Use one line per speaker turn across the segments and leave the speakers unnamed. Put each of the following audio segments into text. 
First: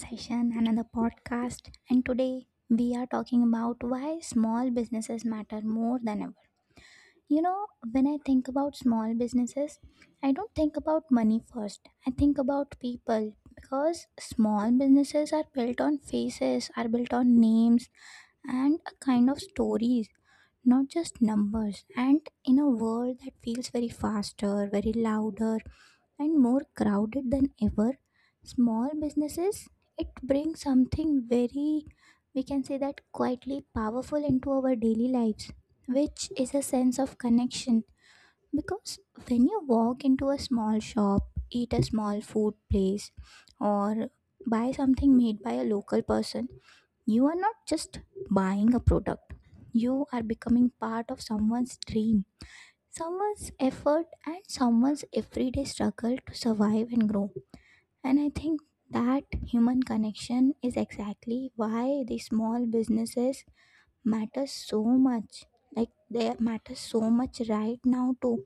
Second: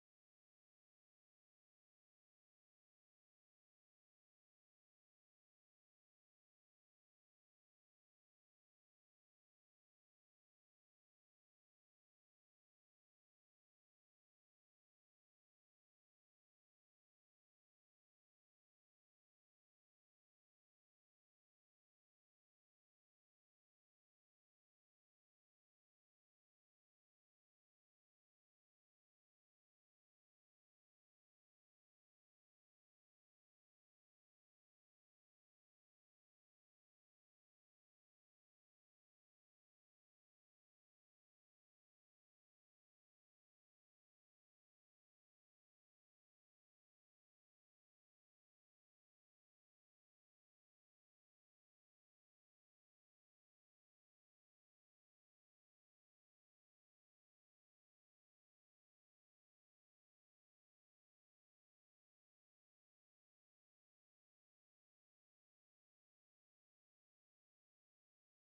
session, another podcast. And today we are talking about why small businesses matter more than ever. You know, when I think about small businesses, I don't think about money first. I think about people because small businesses are built on faces, are built on names and a kind of stories, not just numbers. And in a world that feels very faster, very louder, and more crowded than ever, small businesses, it brings something very, we can say that quietly powerful into our daily lives, which is a sense of connection. Because when you walk into a small shop, eat a small food place, or buy something made by a local person, you are not just buying a product, you are becoming part of someone's dream someone's effort and someone's everyday struggle to survive and grow. And I think that human connection is exactly why the small businesses matter so much. Like they matter so much right now too,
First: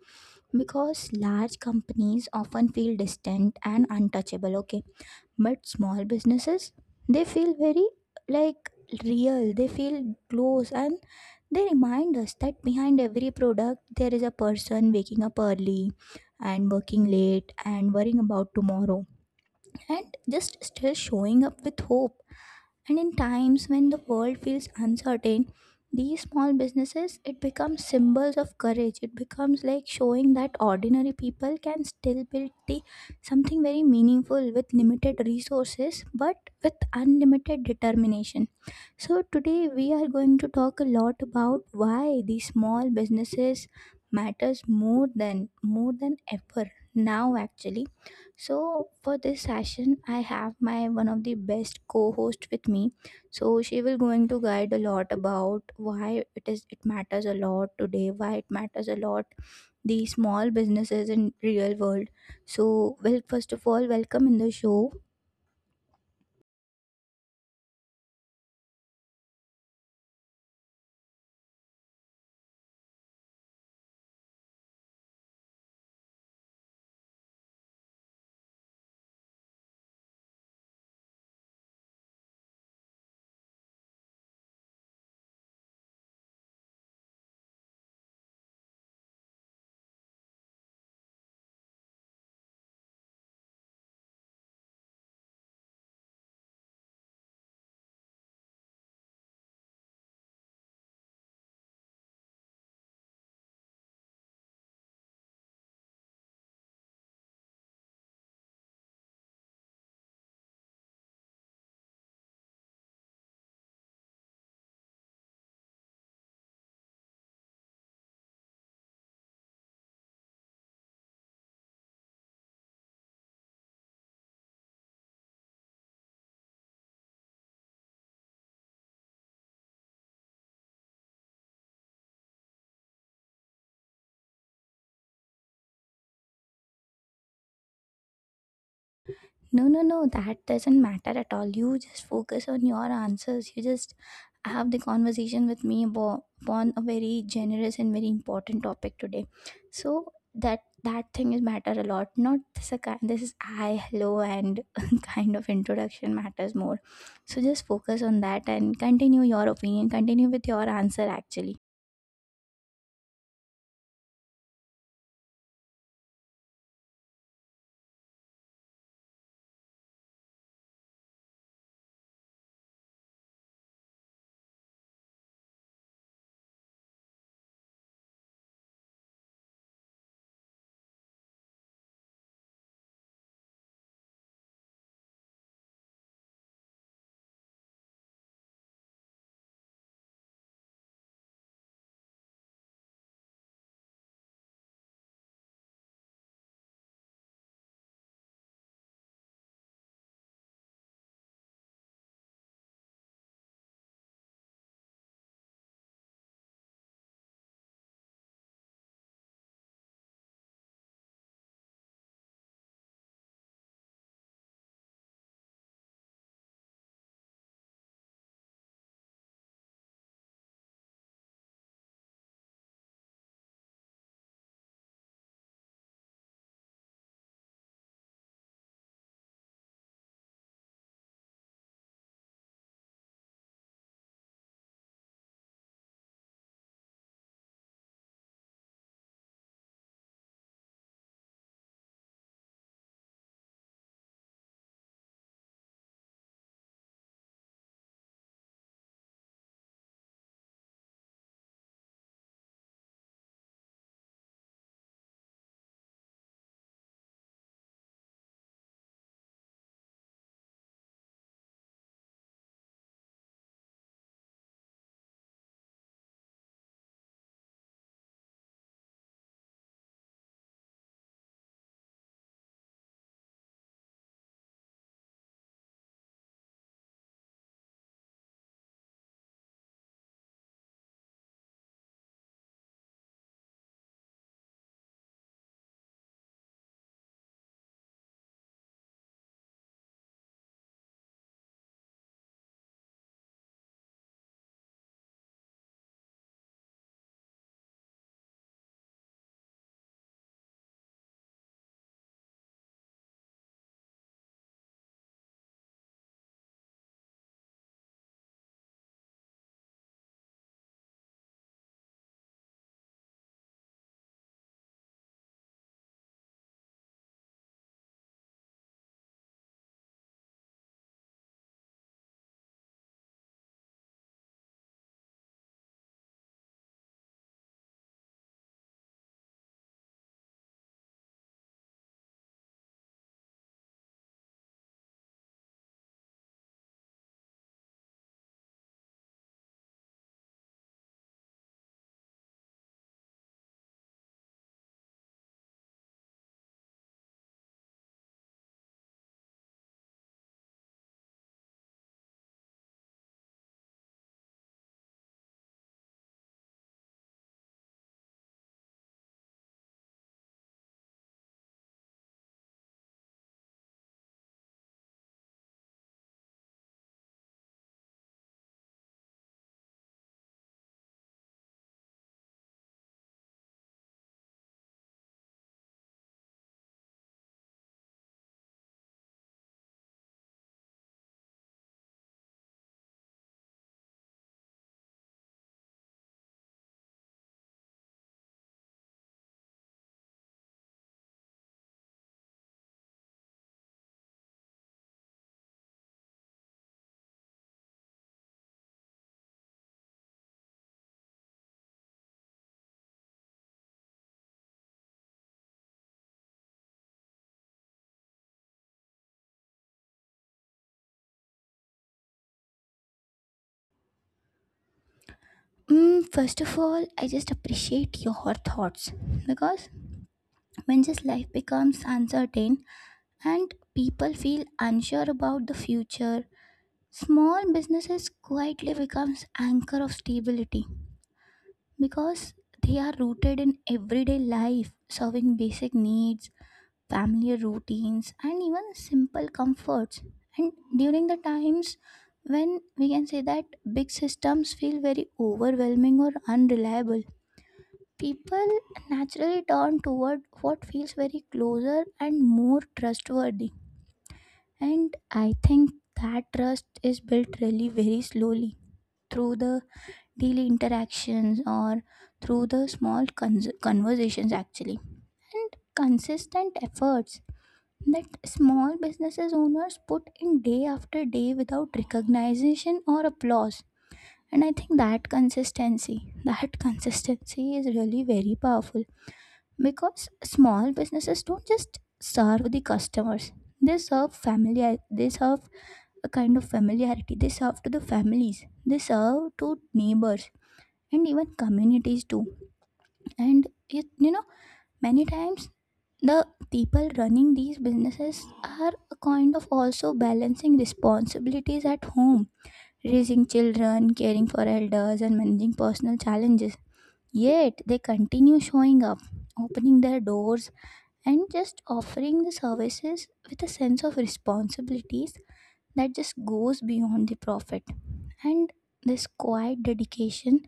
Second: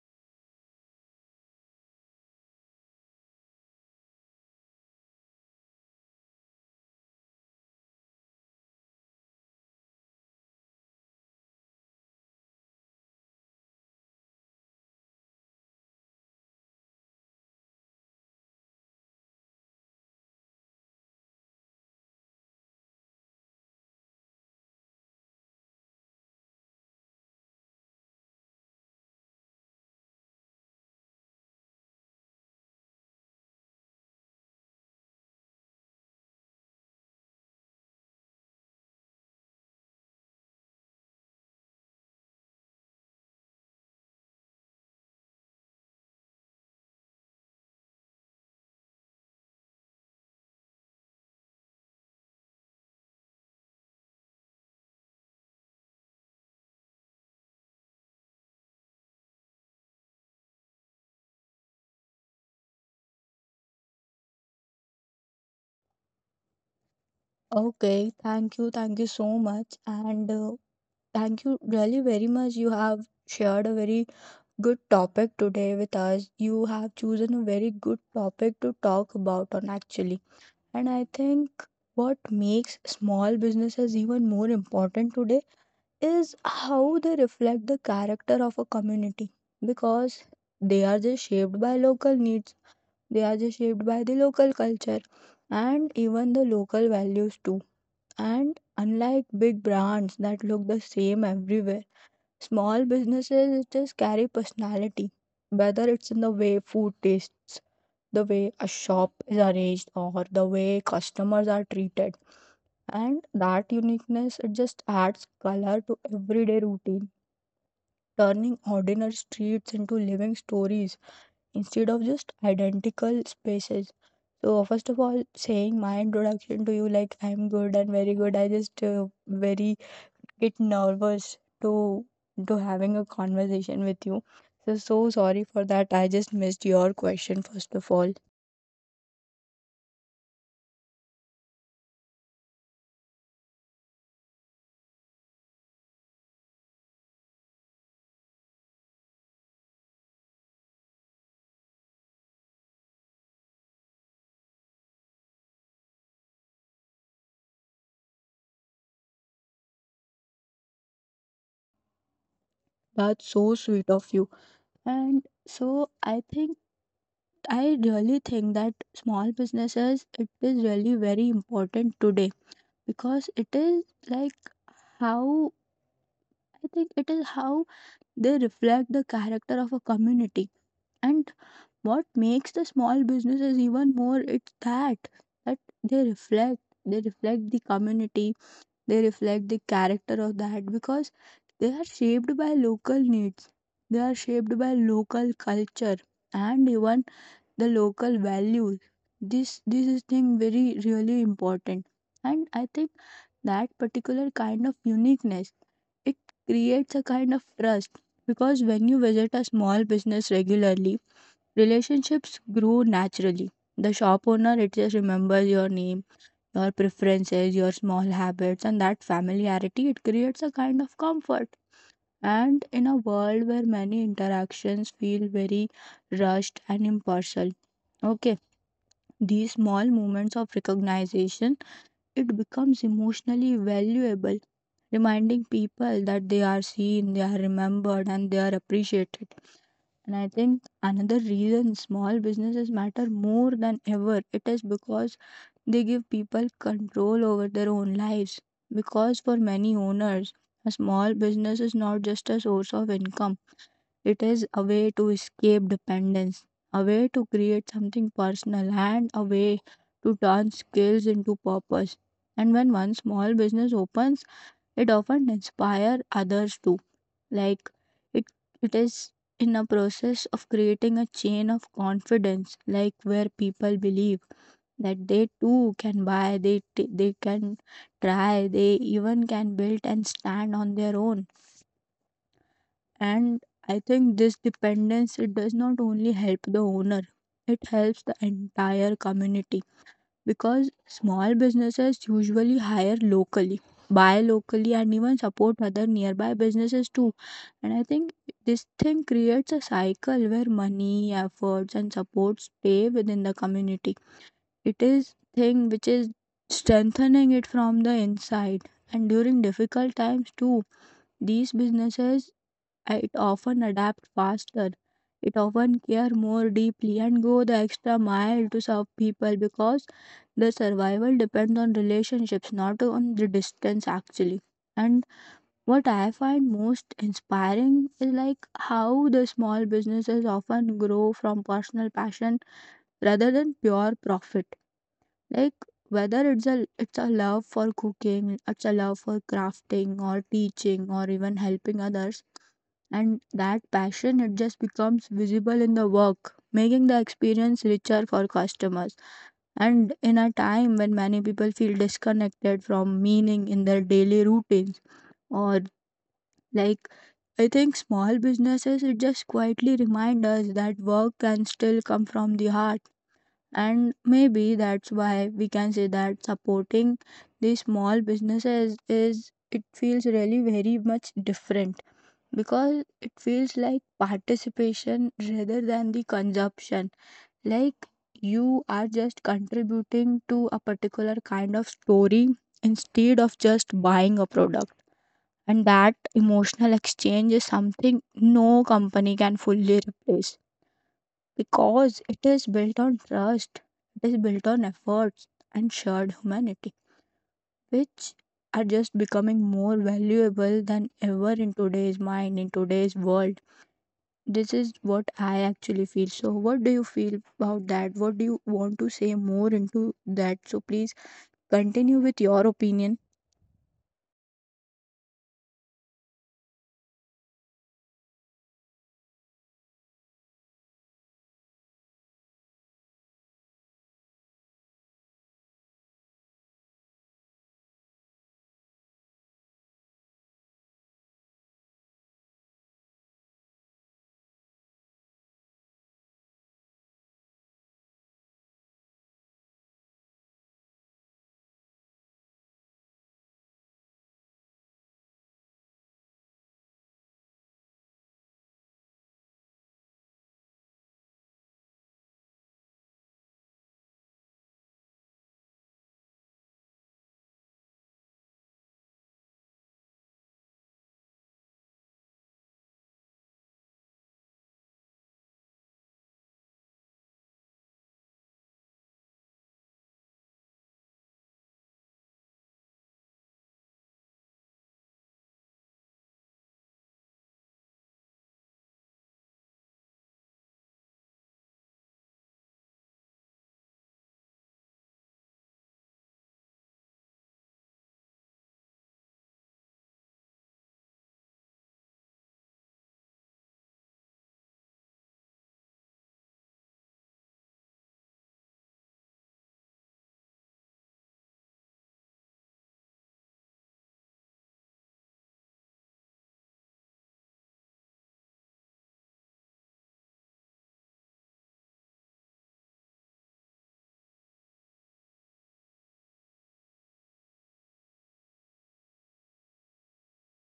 because large companies often feel distant and untouchable. Okay, but small businesses they feel very like real. They feel close and they remind us that behind every product, there is a person waking up early and working late and worrying about tomorrow and just still showing up with hope. And in times when the world feels uncertain, these small businesses it becomes symbols of courage. It becomes like showing that ordinary people can still build the something very meaningful with limited resources but with unlimited determination. So today we are going to talk a lot about why these small businesses matters more than ever now actually, so for this session, I have my one of the best co-host with me. So she will going to guide a lot about why it is it matters a lot today, why it matters a lot the small businesses in real world. So well, first of all, welcome in the show.
Okay, thank you so much, and thank you really very much. You have shared a very good topic today with us. You have chosen a very good topic to talk about on actually. And I think what makes small businesses even more important today is how they reflect the character of a community because they are just shaped by local needs, they are just shaped by the local culture and even the local values too and unlike big brands that look the same everywhere, small businesses just carry personality. Whether it's in the way food tastes, the way a shop is arranged, or the way customers are treated. And that uniqueness it just adds color to everyday routine, turning ordinary streets into living stories instead of just identical spaces. So first of all, saying my introduction to you, like I'm good and very good. I just very get nervous to having a conversation with you. So sorry for that. I just missed your question first of all.
No, no, no, that doesn't matter at all. You just focus on your answers. You just have the conversation with me about upon a very generous and very important topic today. So that that thing is matter a lot. Not this a kind this is I hello and kind of introduction matters more. So just focus on that and continue your opinion. Continue with your answer actually.
That's so sweet of you. And so I think I really think that small businesses it is really very important today because it is like how I think it is how they reflect the character of a community. And what makes the small businesses even more it's that they reflect the community, they reflect the character of that because they are shaped by local needs, they are shaped by local culture and even the local values. This is thing very really important. And I think that particular kind of uniqueness it creates a kind of trust because when you visit a small business regularly relationships grow naturally. The shop owner it just remembers your name, your preferences, your small habits, and that familiarity it creates a kind of comfort. And in a world where many interactions feel very rushed and impersonal, okay, these small moments of recognition it becomes emotionally valuable, reminding people that they are seen, they are remembered, and they are appreciated. And I think another reason small businesses matter more than ever it is because they give people control over their own lives. Because for many owners, a small business is not just a source of income, it is a way to escape dependence, a way to create something personal, and a way to turn skills into purpose. And when one small business opens, it often inspires others too. Like it, it is in a process of creating a chain of confidence, like where people believe that they too can buy, they can try, they even can build and stand on their own. And I think this dependence it does not only help the owner, it helps the entire community because small businesses usually hire locally, buy locally, and even support other nearby businesses too. And I think this thing creates a cycle where money, efforts, and support stay within the community. It is thing which is strengthening it from the inside. And during difficult times too these businesses it often adapts faster. It often care more deeply and go the extra mile to serve people because the survival depends on relationships, not on the distance actually. And what I find most inspiring is like how the small businesses often grow from personal passion rather than pure profit. Like whether it's a love for cooking, it's a love for crafting or teaching or even helping others, and that passion it just becomes visible in the work, making the experience richer for customers. And in a time when many people feel disconnected from meaning in their daily routines or like, I think small businesses it just quietly remind us that work can still come from the heart. And maybe that's why we can say that supporting these small businesses is it feels really very much different because it feels like participation rather than the consumption, like you are just contributing to a particular kind of story instead of just buying a product. And that emotional exchange is something no company can fully replace because it is built on trust, it is built on efforts and shared humanity, which are just becoming more valuable than ever in today's mind, in today's world. This is what I actually feel. So, what do you feel about that? What do you want to say more into that? So, please continue with your opinion.
Mm, first of all, I just appreciate your thoughts because when just life becomes uncertain and people feel unsure about the future small businesses quietly becomes anchor of stability because they are rooted in everyday life serving basic needs family routines and even simple comforts and during the times when we can say that big systems feel very overwhelming or unreliable people naturally turn toward what feels very closer and more trustworthy and I think that trust is built really very slowly through the daily interactions or through the small conversations actually and consistent efforts that small businesses owners put in day after day without recognition or applause. And I think that consistency that consistency is really very powerful because small businesses don't just serve the customers, they serve family, they serve a kind of familiarity. They serve to the families, they serve to neighbors and even communities too. And it, you know, many times the people running these businesses are a kind of also balancing responsibilities at home, raising children, caring for elders, and managing personal challenges. Yet they continue showing up, opening their doors, and just offering the services with a sense of responsibilities that just goes beyond the profit. And this quiet dedication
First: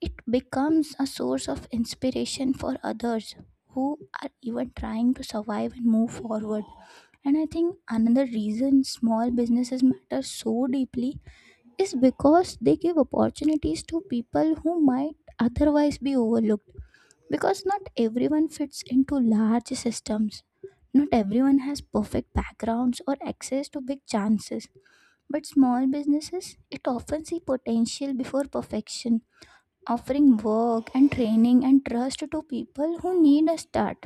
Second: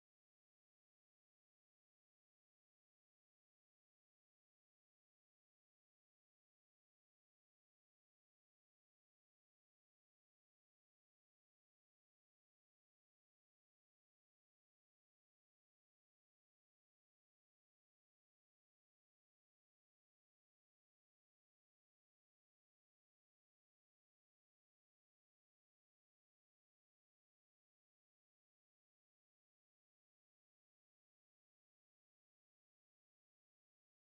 it becomes a source of inspiration for others who are even trying to survive and move forward. And I think another reason small businesses matter so deeply is because they give opportunities to people who might otherwise be overlooked because not everyone fits into large systems, not everyone has perfect backgrounds or access to big chances, but small businesses, it often see potential before perfection, offering work and training and trust to people who need a start.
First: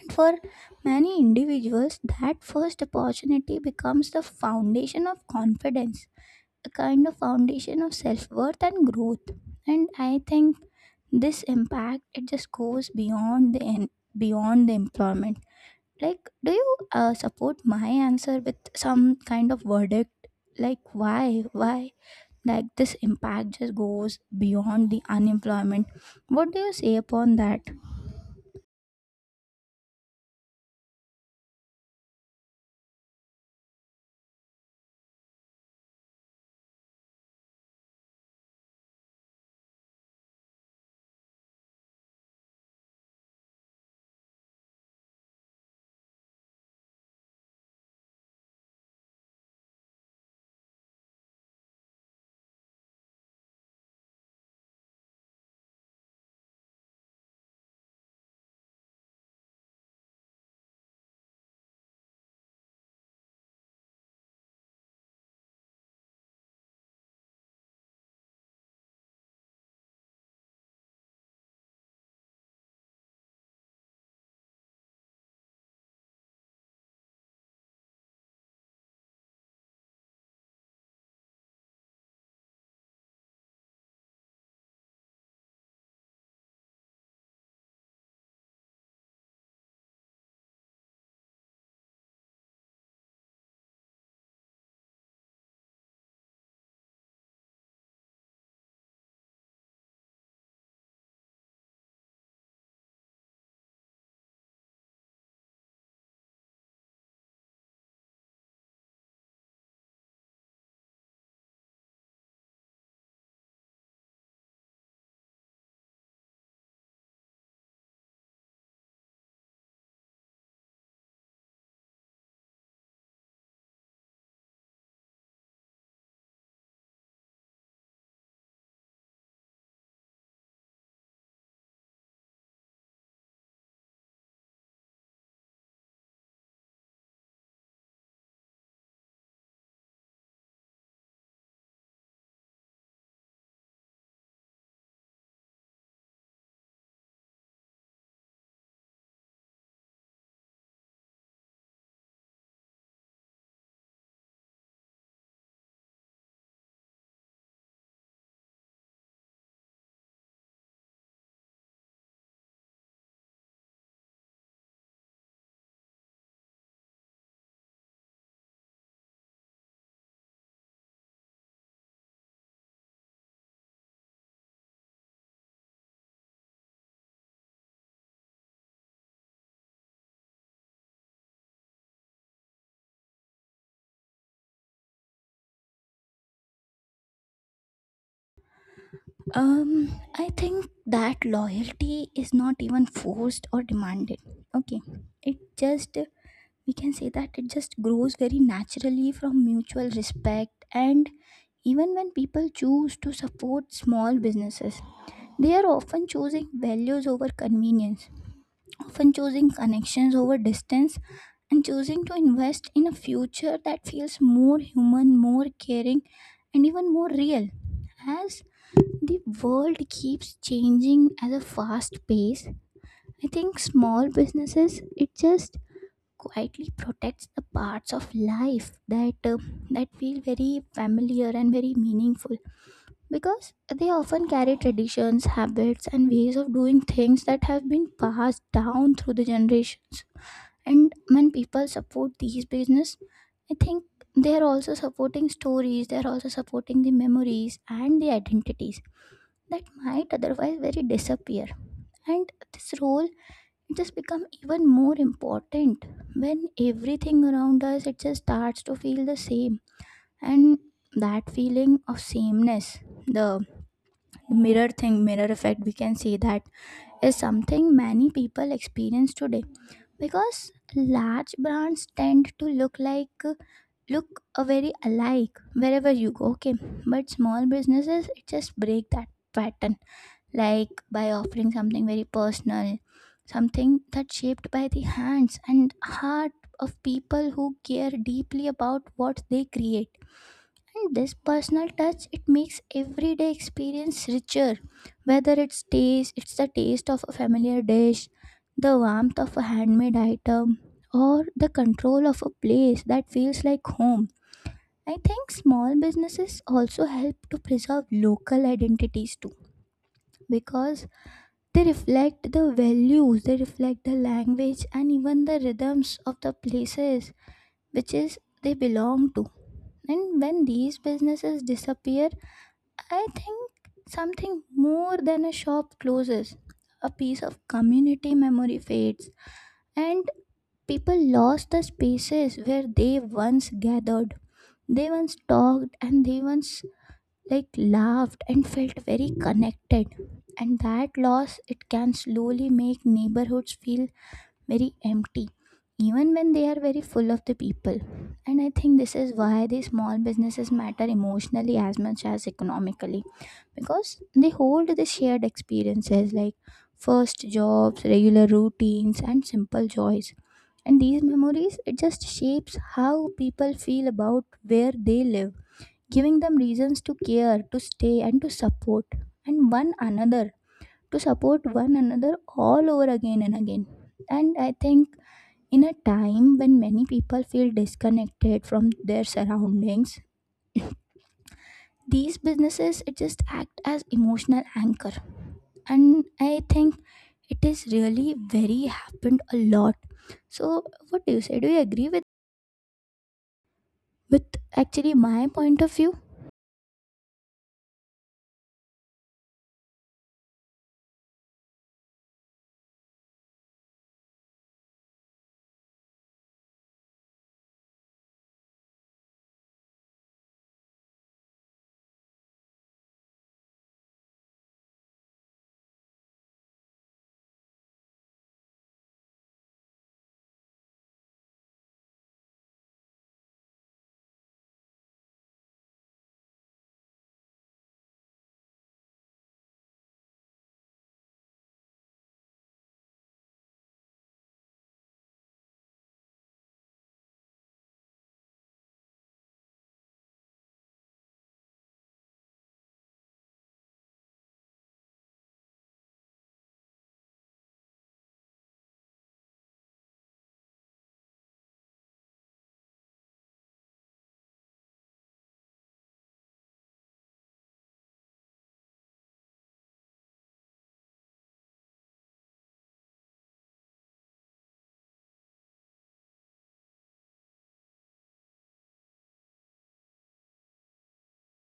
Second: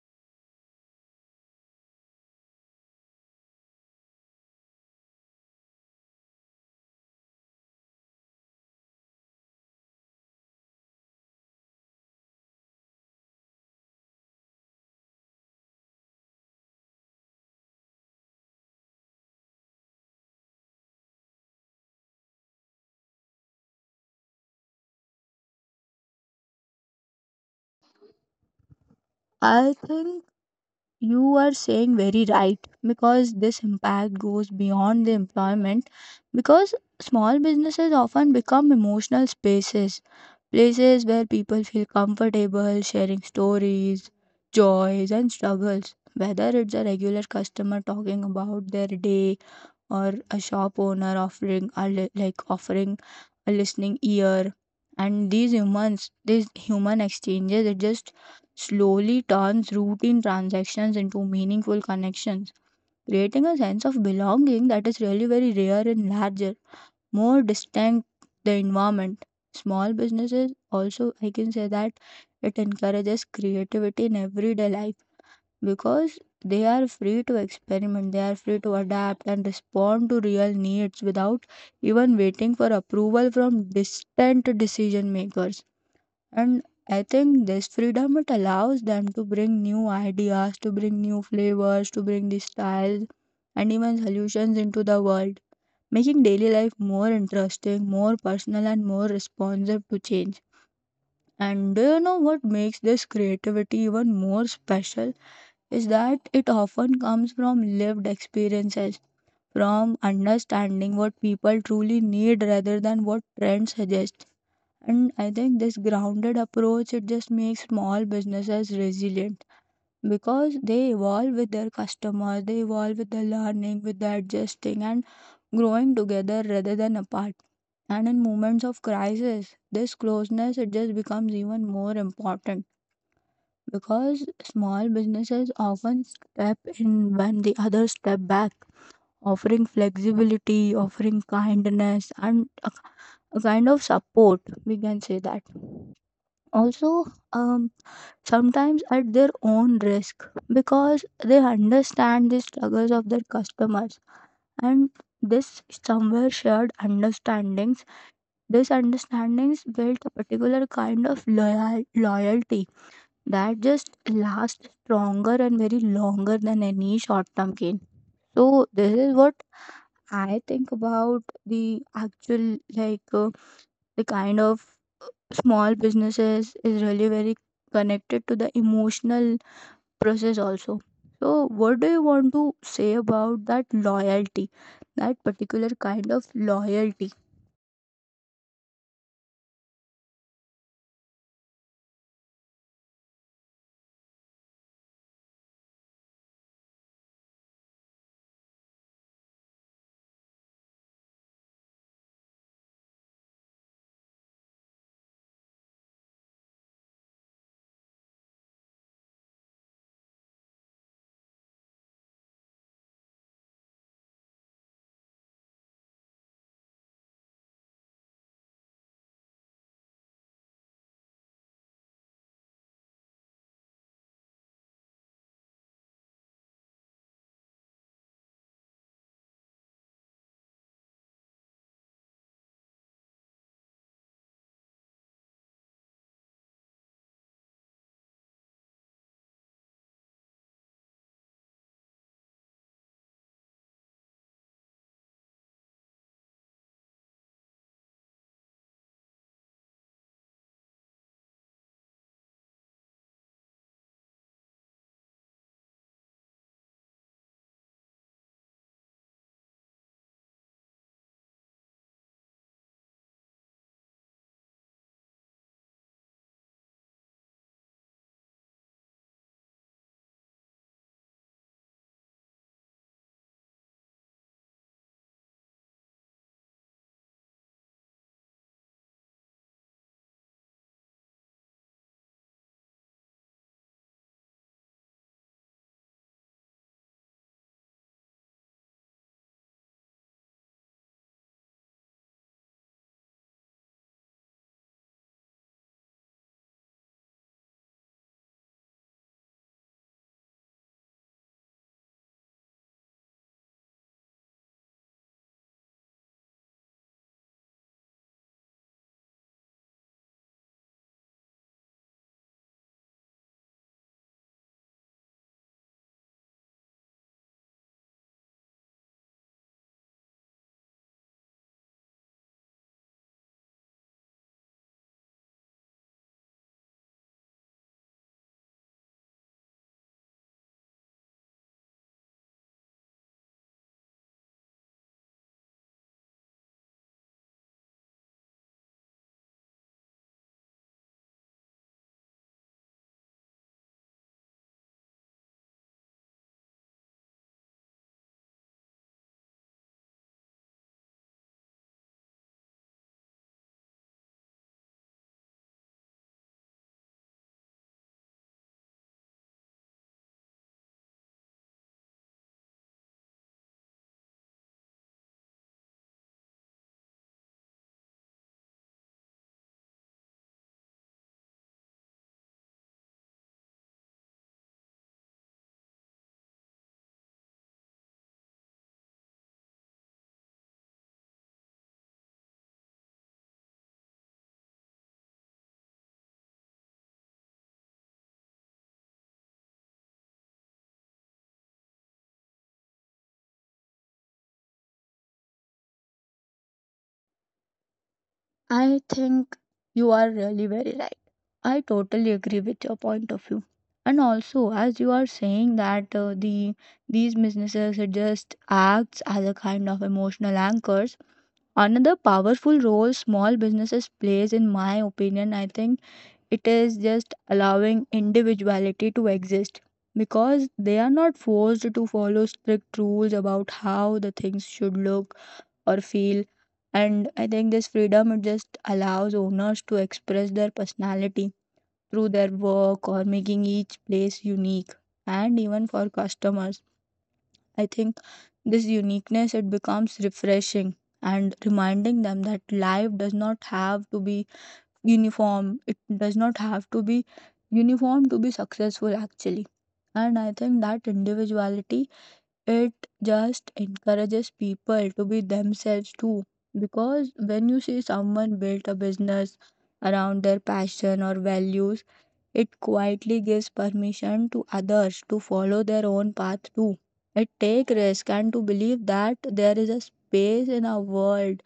And for many individuals, that first opportunity becomes the foundation of confidence, a kind of foundation of self-worth and growth. And I think this impact it just goes beyond beyond the employment. Like, do you support my answer with some kind of verdict? Like why like this impact just goes beyond the unemployment? What do you say upon that?
I think you are saying very right because this impact goes beyond the employment because small businesses often become emotional spaces, places where people feel comfortable sharing stories, joys, and struggles. Whether it's a regular customer talking about their day or a shop owner offering a offering a listening ear. And these humans, these human exchanges it just slowly turns routine transactions into meaningful connections, creating a sense of belonging that is really very rare in larger, more distinct the environment. Small businesses also I can say that it encourages creativity in everyday life because they are free to experiment, they are free to adapt and respond to real needs without even waiting for approval from distant decision makers. And I think this freedom it allows them to bring new ideas, to bring new flavors, to bring the styles and even solutions into the world, making daily life more interesting, more personal, and more responsive to change. And do you know what makes this creativity even more special? Is that it often comes from lived experiences, from understanding what people truly need rather than what trends suggest. And I think this grounded approach it just makes small businesses resilient because they evolve with their customers, they evolve with the learning, with the adjusting and growing together rather than apart. And in moments of crisis, this closeness it just becomes even more important because small businesses often step in when the others step back, offering flexibility, offering kindness, and a kind of support. We can say that. Also, um, sometimes at their own risk because they understand the struggles of their customers. And this somewhere shared understandings. These understandings built a particular kind of loyalty that just lasts stronger and very longer than any short term gain. So this is what I think about the actual like the kind of uh, small businesses is really very connected to the emotional process also. So what do you want to say about that loyalty, that particular kind of loyalty?
um I think that loyalty is not even forced or demanded. Okay, it just, we can say that it just grows very naturally from mutual respect, and even when people choose to support small businesses they are often choosing values over convenience, often choosing connections over distance, and choosing to invest in a future that feels more human, more caring, and even more real. As the world keeps changing at a fast pace, I think small businesses it just quietly protects the parts of life that that feel very familiar and very meaningful because they often carry traditions, habits, and ways of doing things that have been passed down through the generations. And when people support these business, I think they are also supporting stories, they are also supporting the memories and the identities that might otherwise very disappear. And this role it just become even more important when everything around us it just starts to feel the same. And that feeling of sameness, the the mirror effect we can say that is something many people experience today because large brands tend to look a very alike wherever you go, okay, but small businesses it just break that pattern, like by offering something very personal, something that's shaped by the hands and heart of people who care deeply about what they create. And this personal touch it makes everyday experience richer. Whether it's taste, it's the taste of a familiar dish, the warmth of a handmade item, or the control of a place that feels like home. I think small businesses also help to preserve local identities too because they reflect the values, they reflect the language and even the rhythms of the places which is they belong to. And when these businesses disappear, I think something more than a shop closes. A piece of community memory fades, and people lost the spaces where they once gathered. They once talked and they once like laughed and felt very connected. And that loss it can slowly make neighborhoods feel very empty even when they are very full of the people. And I think this is why these small businesses matter emotionally as much as economically because they hold the shared experiences like first jobs, regular routines and simple joys. And these memories it just shapes how people feel about where they live, giving them reasons to care, to stay and to support and one another, to support one another all over again and again. And I think in a time when many people feel disconnected from their surroundings, these businesses it just act as emotional anchor. And I think it is really very happened a lot. So what do you say? Do you agree with actually my point of view?
I think you are really very right. I totally agree with your point of view. And also, as you are saying that the these businesses it just acts as a kind of emotional anchors. Another powerful role small businesses plays, in my opinion, I think it is just allowing individuality to exist because they are not forced to follow strict rules about how the things should look or feel. And I think this freedom it just allows owners to express their personality through their work or making each place unique. And even for customers, I think this uniqueness it becomes refreshing and reminding them that life does not have to be uniform. It does not have to be uniform to be successful actually. And I think that individuality it just encourages people to be themselves too. Because when you see someone build a business around their passion or values, it quietly gives permission to others to follow their own path too. It take risk and to believe that there is a space in our world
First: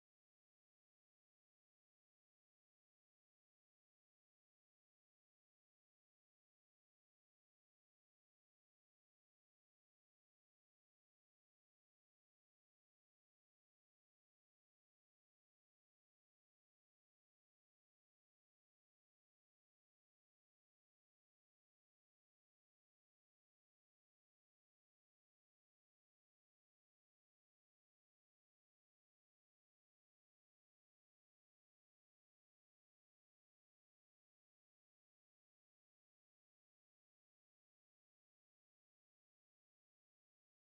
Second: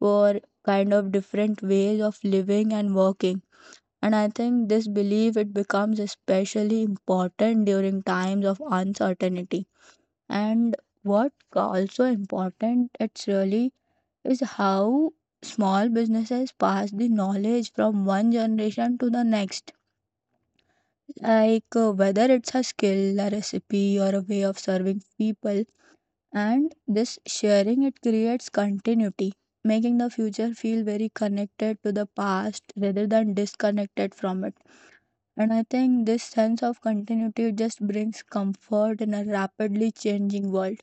for kind of different ways of living and working. And I think this belief it becomes especially important during times of uncertainty. And what also important it's really is how small businesses pass the knowledge from one generation to the next, like whether it's a skill, a recipe, or a way of serving people. And this sharing it creates continuity, making the future feel very connected to the past rather than disconnected from it. And I think this sense of continuity just brings comfort in a rapidly changing world.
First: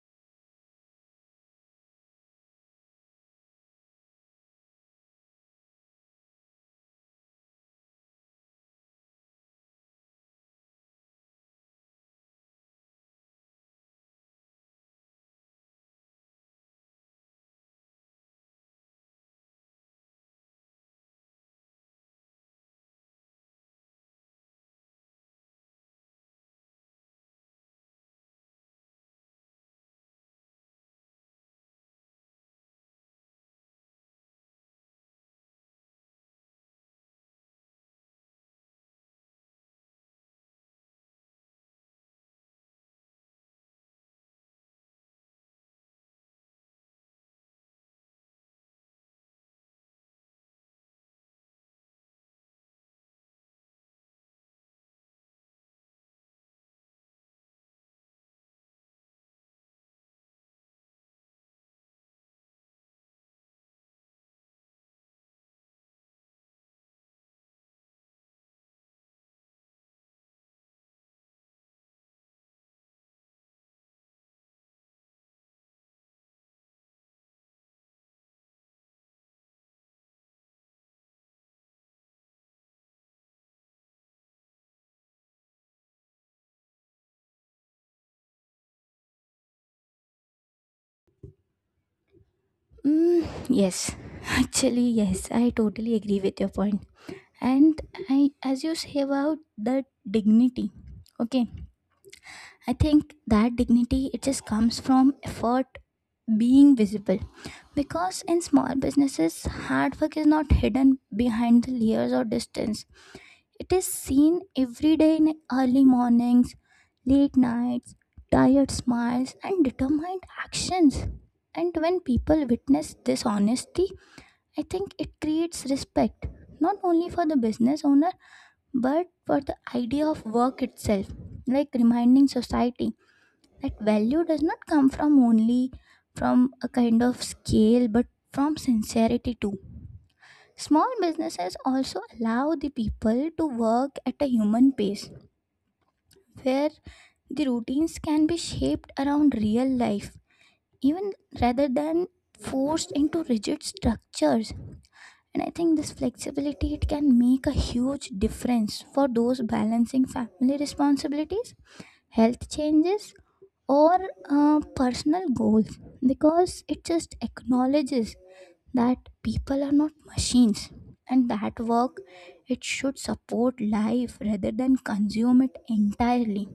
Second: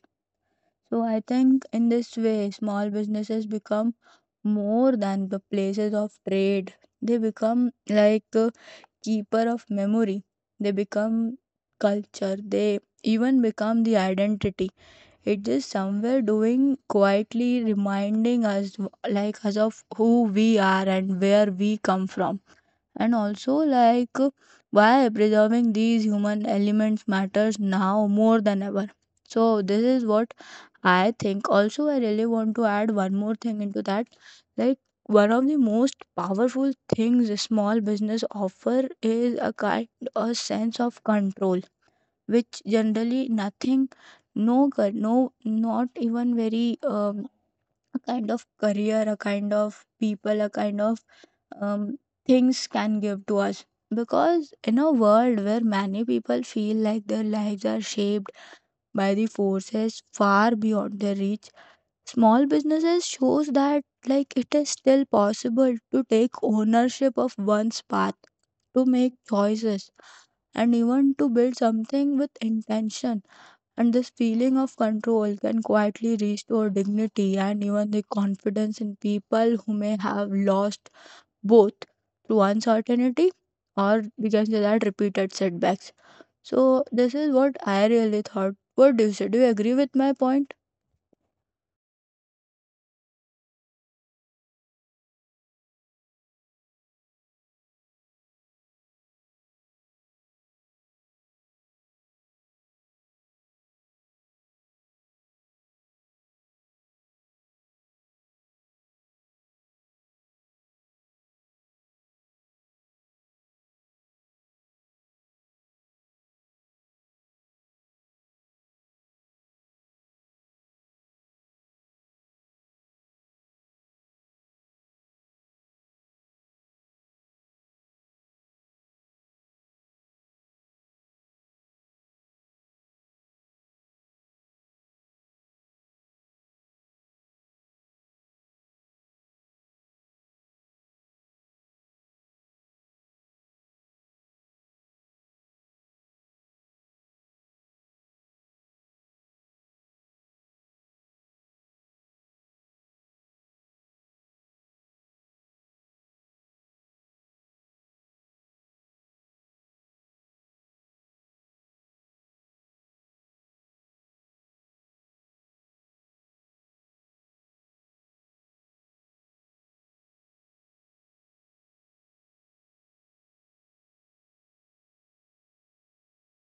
So I think in this way, small businesses become more than the places of trade. They become like a keeper of memory. They become culture. They even become the identity. It is somewhere doing quietly reminding us like us of who we are and where we come from, and also like why preserving these human elements matters now more than ever. So this is what I think. Also, I really want to add one more thing into that, like one of the most powerful things a small business offer is a kind, a sense of control, which generally nothing, no not even very a kind of career, a kind of people, a kind of um, things can give to us. Because in a world where many people feel like their lives are shaped by the forces far beyond their reach, small businesses shows that like it is still possible to take ownership of one's path, to make choices, and even to build something with intention. And this feeling of control can quietly restore dignity and even the confidence in people who may have lost both through uncertainty or we can say that repeated setbacks. So this is what I really thought. What do you say? Do you agree with my point?
Mm, yes. Actually, yes, I totally agree with your point. And I as you say about the dignity. Okay, I think that dignity it just comes from effort being visible because in small businesses hard work is not hidden behind the layers or distance, it is seen every day in early mornings, late nights, tired smiles and determined actions. And when people witness this honesty, I think it creates respect not only for the business owner but for the idea of work itself, like reminding society that value does not come from only from a kind of scale but from sincerity too. Small businesses also allow the people to work at a human pace where the routines can be shaped around real life even rather than forced into rigid structures. And I think this flexibility it can make a huge difference for those balancing family responsibilities, health changes, or personal goals because it just acknowledges that people are not machines and that work it should support life rather than consume it entirely.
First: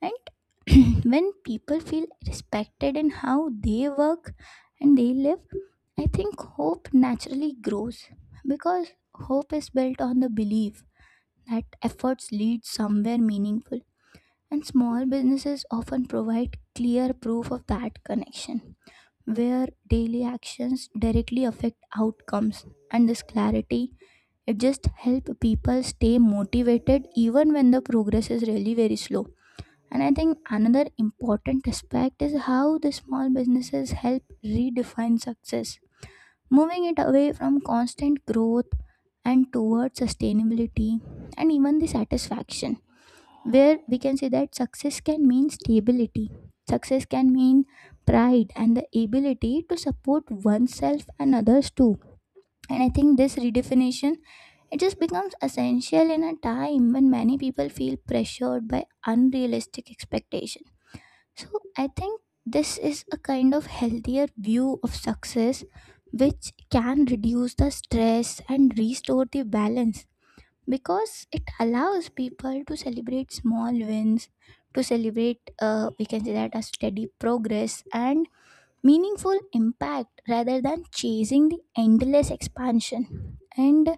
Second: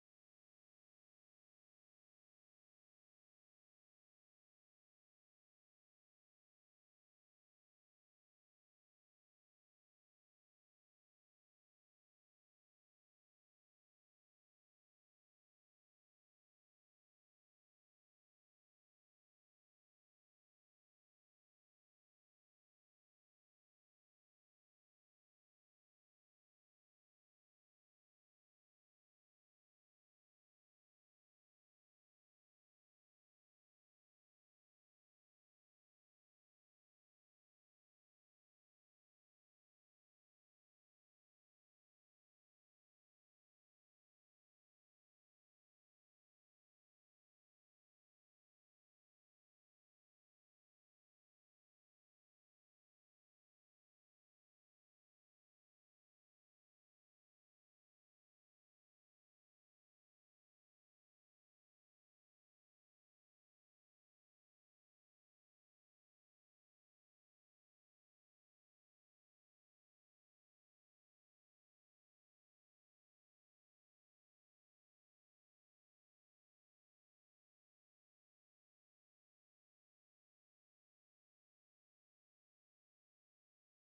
And when people feel respected in how they work and they live, I think hope naturally grows because hope is built on the belief that efforts lead somewhere meaningful, and small businesses often provide clear proof of that connection, where daily actions directly affect outcomes. And this clarity, it just helps people stay motivated even when the progress is really very slow. And I think another important aspect is how the small businesses help redefine success, moving it away from constant growth and towards sustainability and even the satisfaction, where we can say that success can mean stability, success can mean pride and the ability to support oneself and others too. And I think this redefinition, it just becomes essential in a time when many people feel pressured by unrealistic expectation. So I think this is a kind of healthier view of success, which can reduce the stress and restore the balance, because it allows people to celebrate small wins, to celebrate, we can say that, a steady progress and meaningful impact rather than chasing the endless expansion. And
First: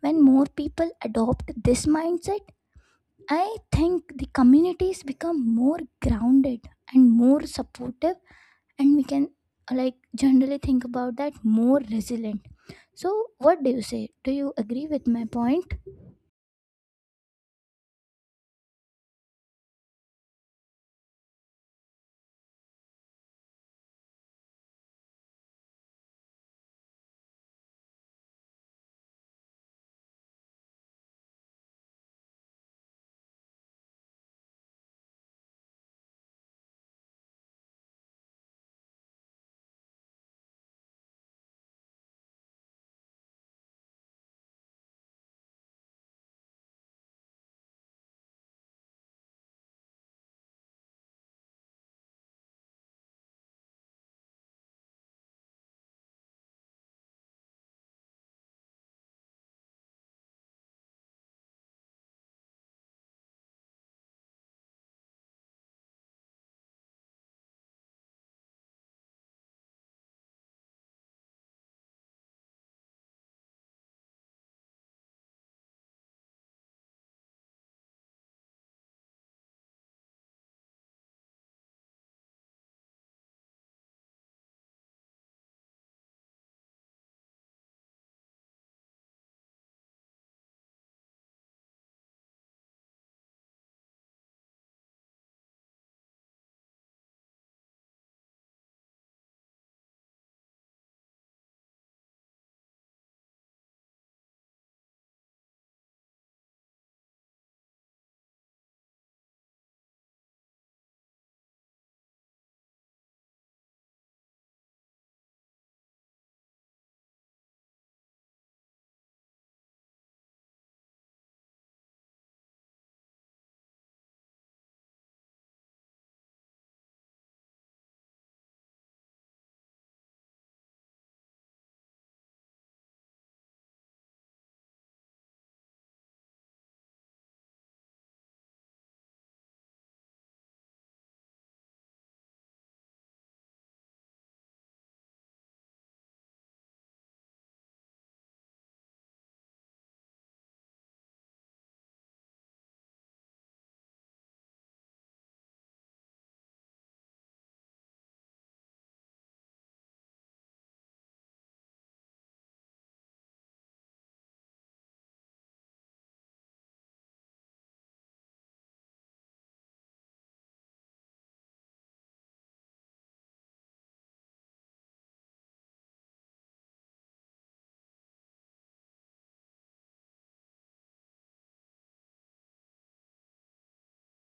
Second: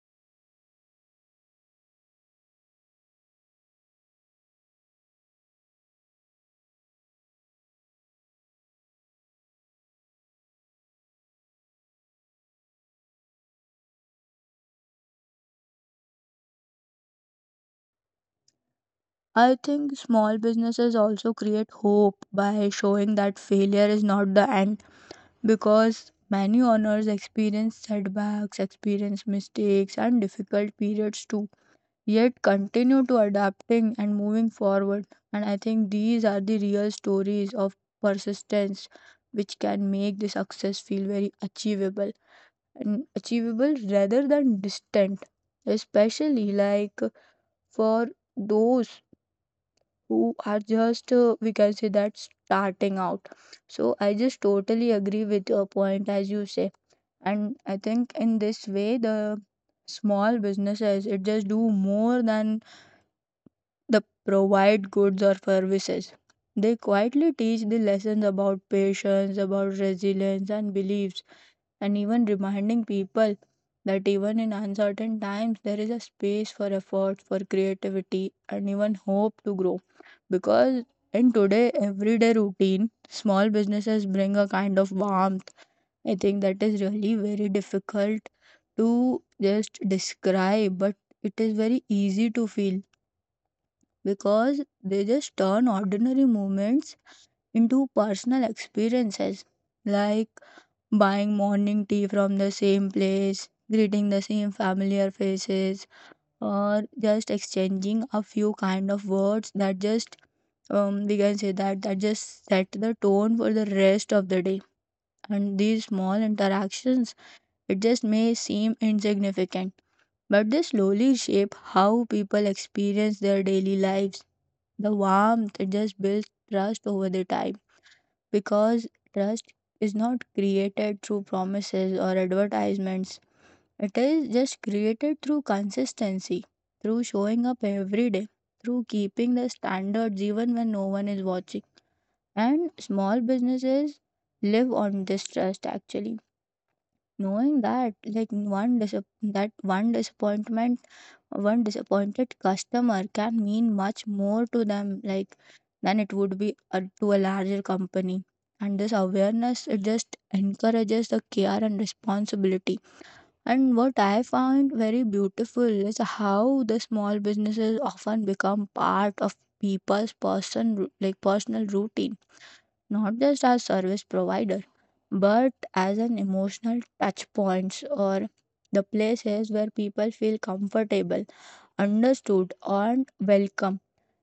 when more people adopt this mindset, I think the communities become more grounded and more supportive, and we can, like, generally think about that, more resilient. So what do you say, do you agree with my point?
I think small businesses also create hope by showing that failure is not the end, because many owners experience setbacks, experience mistakes and difficult periods too, yet continue to adapting and moving forward. And I think these are the real stories of persistence, which can make the success feel very achievable and achievable rather than distant, especially like for those who are just we can say that starting out. So I just totally agree with your point as you say. And I think in this way the small businesses it just do more than the provide goods or services. They quietly teach the lessons about patience, about resilience, and beliefs, and even reminding people that even in uncertain times, there is a space for effort, for creativity, and even hope to grow. Because in today everyday routine, small businesses bring a kind of warmth. I think that is really very difficult to just describe, but it is very easy to feel, because they just turn ordinary moments into personal experiences, like buying morning tea from the same place, greeting the same familiar faces, or just exchanging a few kind of words that just we can say that that just set the tone for the rest of the day. And these small interactions, it just may seem insignificant, but they slowly shape how people experience their daily lives. The warmth just builds trust over the time, because trust is not created through promises or advertisements. It is just created through consistency, through showing up every day, through keeping the standards even when no one is watching. And small businesses live on this trust actually. Knowing that, like that one disappointment, one disappointed customer can mean much more to them, like, than it would be to a larger company. And this awareness it just encourages the care and responsibility. And what I found very beautiful is how the small businesses often become part of people's personal routine, not just as service provider, but as an emotional touch points, or the places where people feel comfortable, understood and welcome.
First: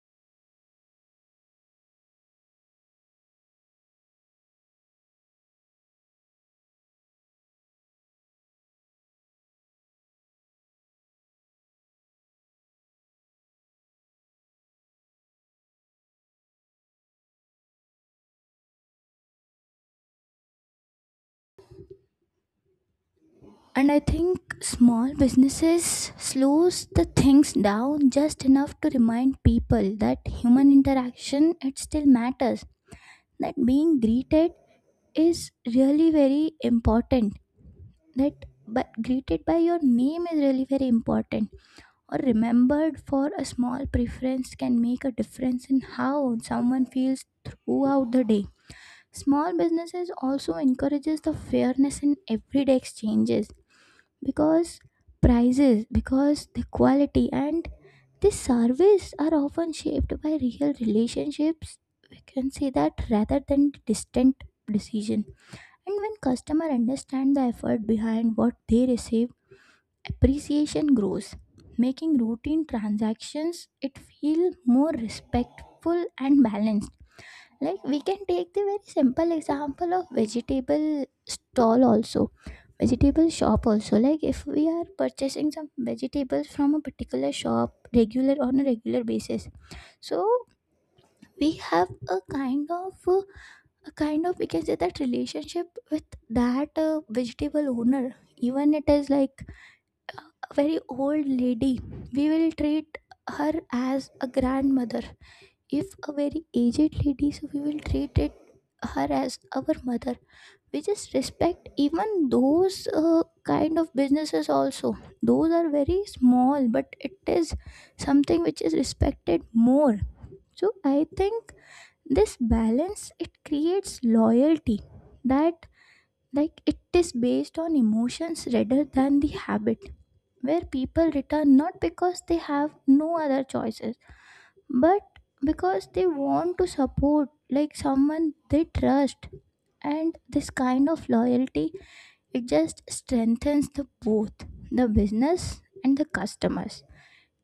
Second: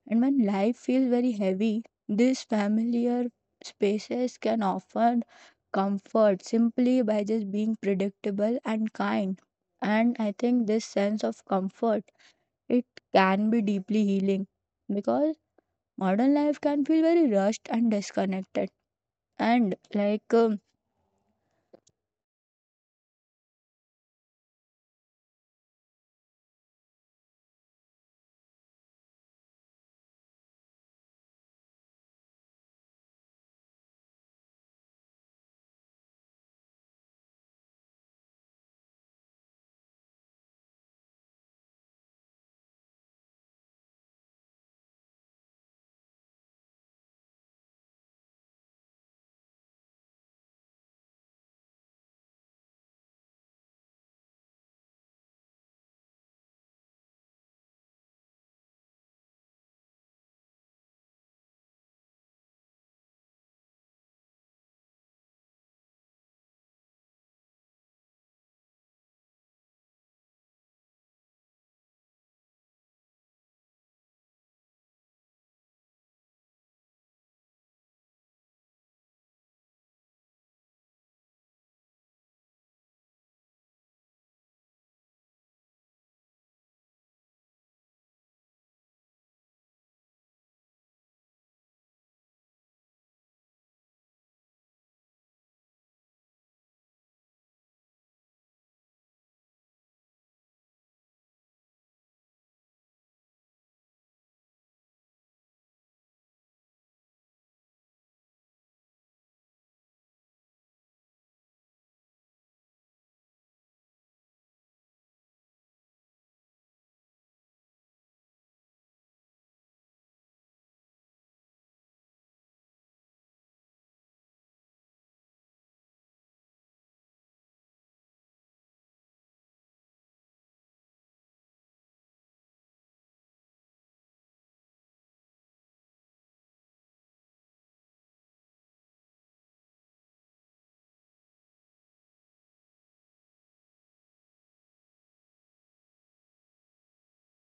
And when life feels very heavy, these familiar spaces can offer comfort simply by just being predictable and kind. And I think this sense of comfort, it can be deeply healing, because modern life can feel very rushed and disconnected, and
And I think small businesses slows the things down just enough to remind people that human interaction it still matters, that being greeted is really very important, that but greeted by your name is really very important, or remembered for a small preference can make a difference in how someone feels throughout the day. Small businesses also encourages the fairness in everyday exchanges, because prices, because the quality and the service are often shaped by real relationships, we can say that rather than distant decision. And when customer understand the effort behind what they receive, appreciation grows, making routine transactions it feel more respectful and balanced. Like, we can take the very simple example of vegetable stall also, vegetable shop also, like if we are purchasing some vegetables from a particular shop regular on a regular basis, so we have a kind of we can say that relationship with that vegetable owner. Even it is like a very old lady, we will treat her as a grandmother. If a very aged lady, so we will treat it her as our mother. We just respect even those kind of businesses also. Those are very small, but it is something which is respected more. So I think this balance it creates loyalty, that, like, it is based on emotions rather than the habit, where people return not because they have no other choices, but because they want to support, like, someone they trust. And this kind of loyalty, it just strengthens the both, the business and the customers,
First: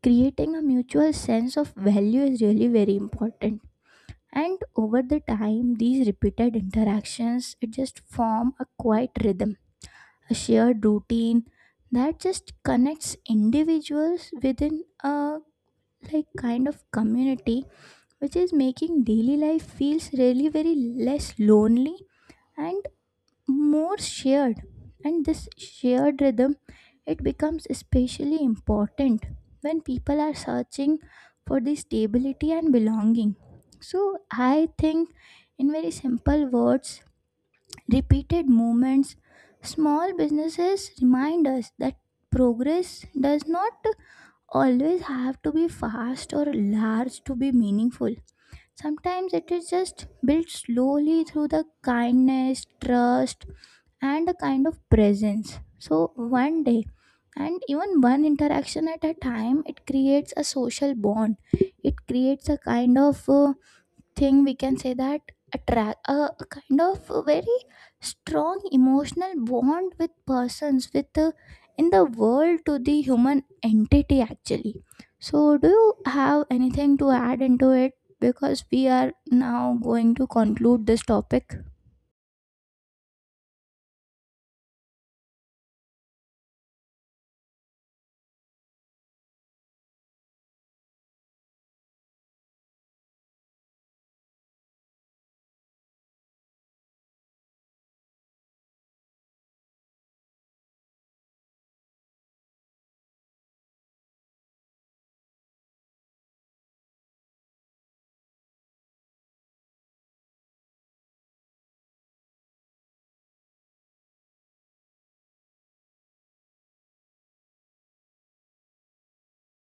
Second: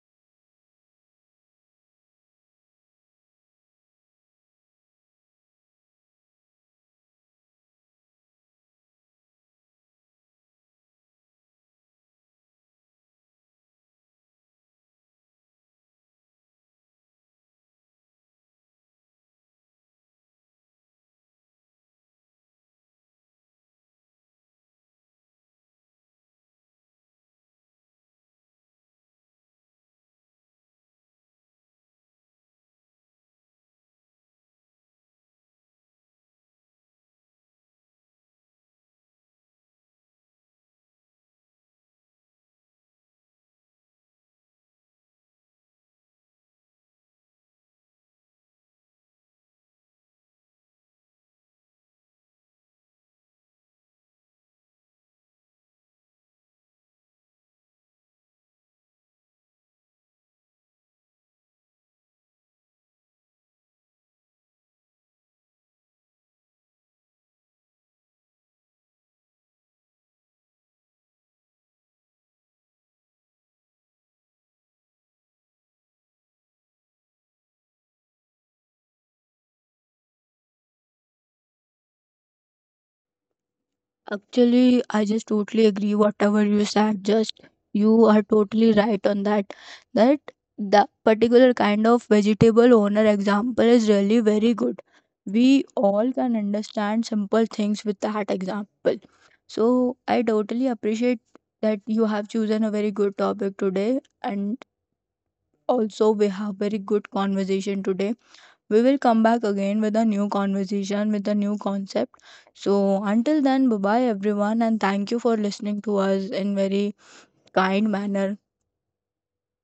creating a mutual sense of value is really very important. And over the time these repeated interactions it just form a quiet rhythm, a shared routine that just connects individuals within a, like, kind of community, which is making daily life feels really very less lonely and more shared. And this shared rhythm, it becomes especially important when people are searching for the stability and belonging. So I think, in very simple words, repeated movements, small businesses remind us that progress does not always have to be fast or large to be meaningful. Sometimes it is just built slowly through the kindness, trust, and a kind of presence. So, one day and even one interaction at a time, it creates a social bond. It creates a kind of, thing, we can say that, attract a kind of a very strong emotional bond with persons, with the, in the world, to the human entity actually. So do you have anything to add into it? Because we are now going to conclude this topic.
actually, I just totally agree whatever you said. Just you are totally right on that. That the particular kind of vegetable owner example is really very good. We all can understand simple things with that example. So I totally appreciate that you have chosen a very good topic today, and also we have very good conversation today. We will come back again with a new conversation, with a new concept. So, until then, bye bye everyone, and thank you for listening to us in very kind manner.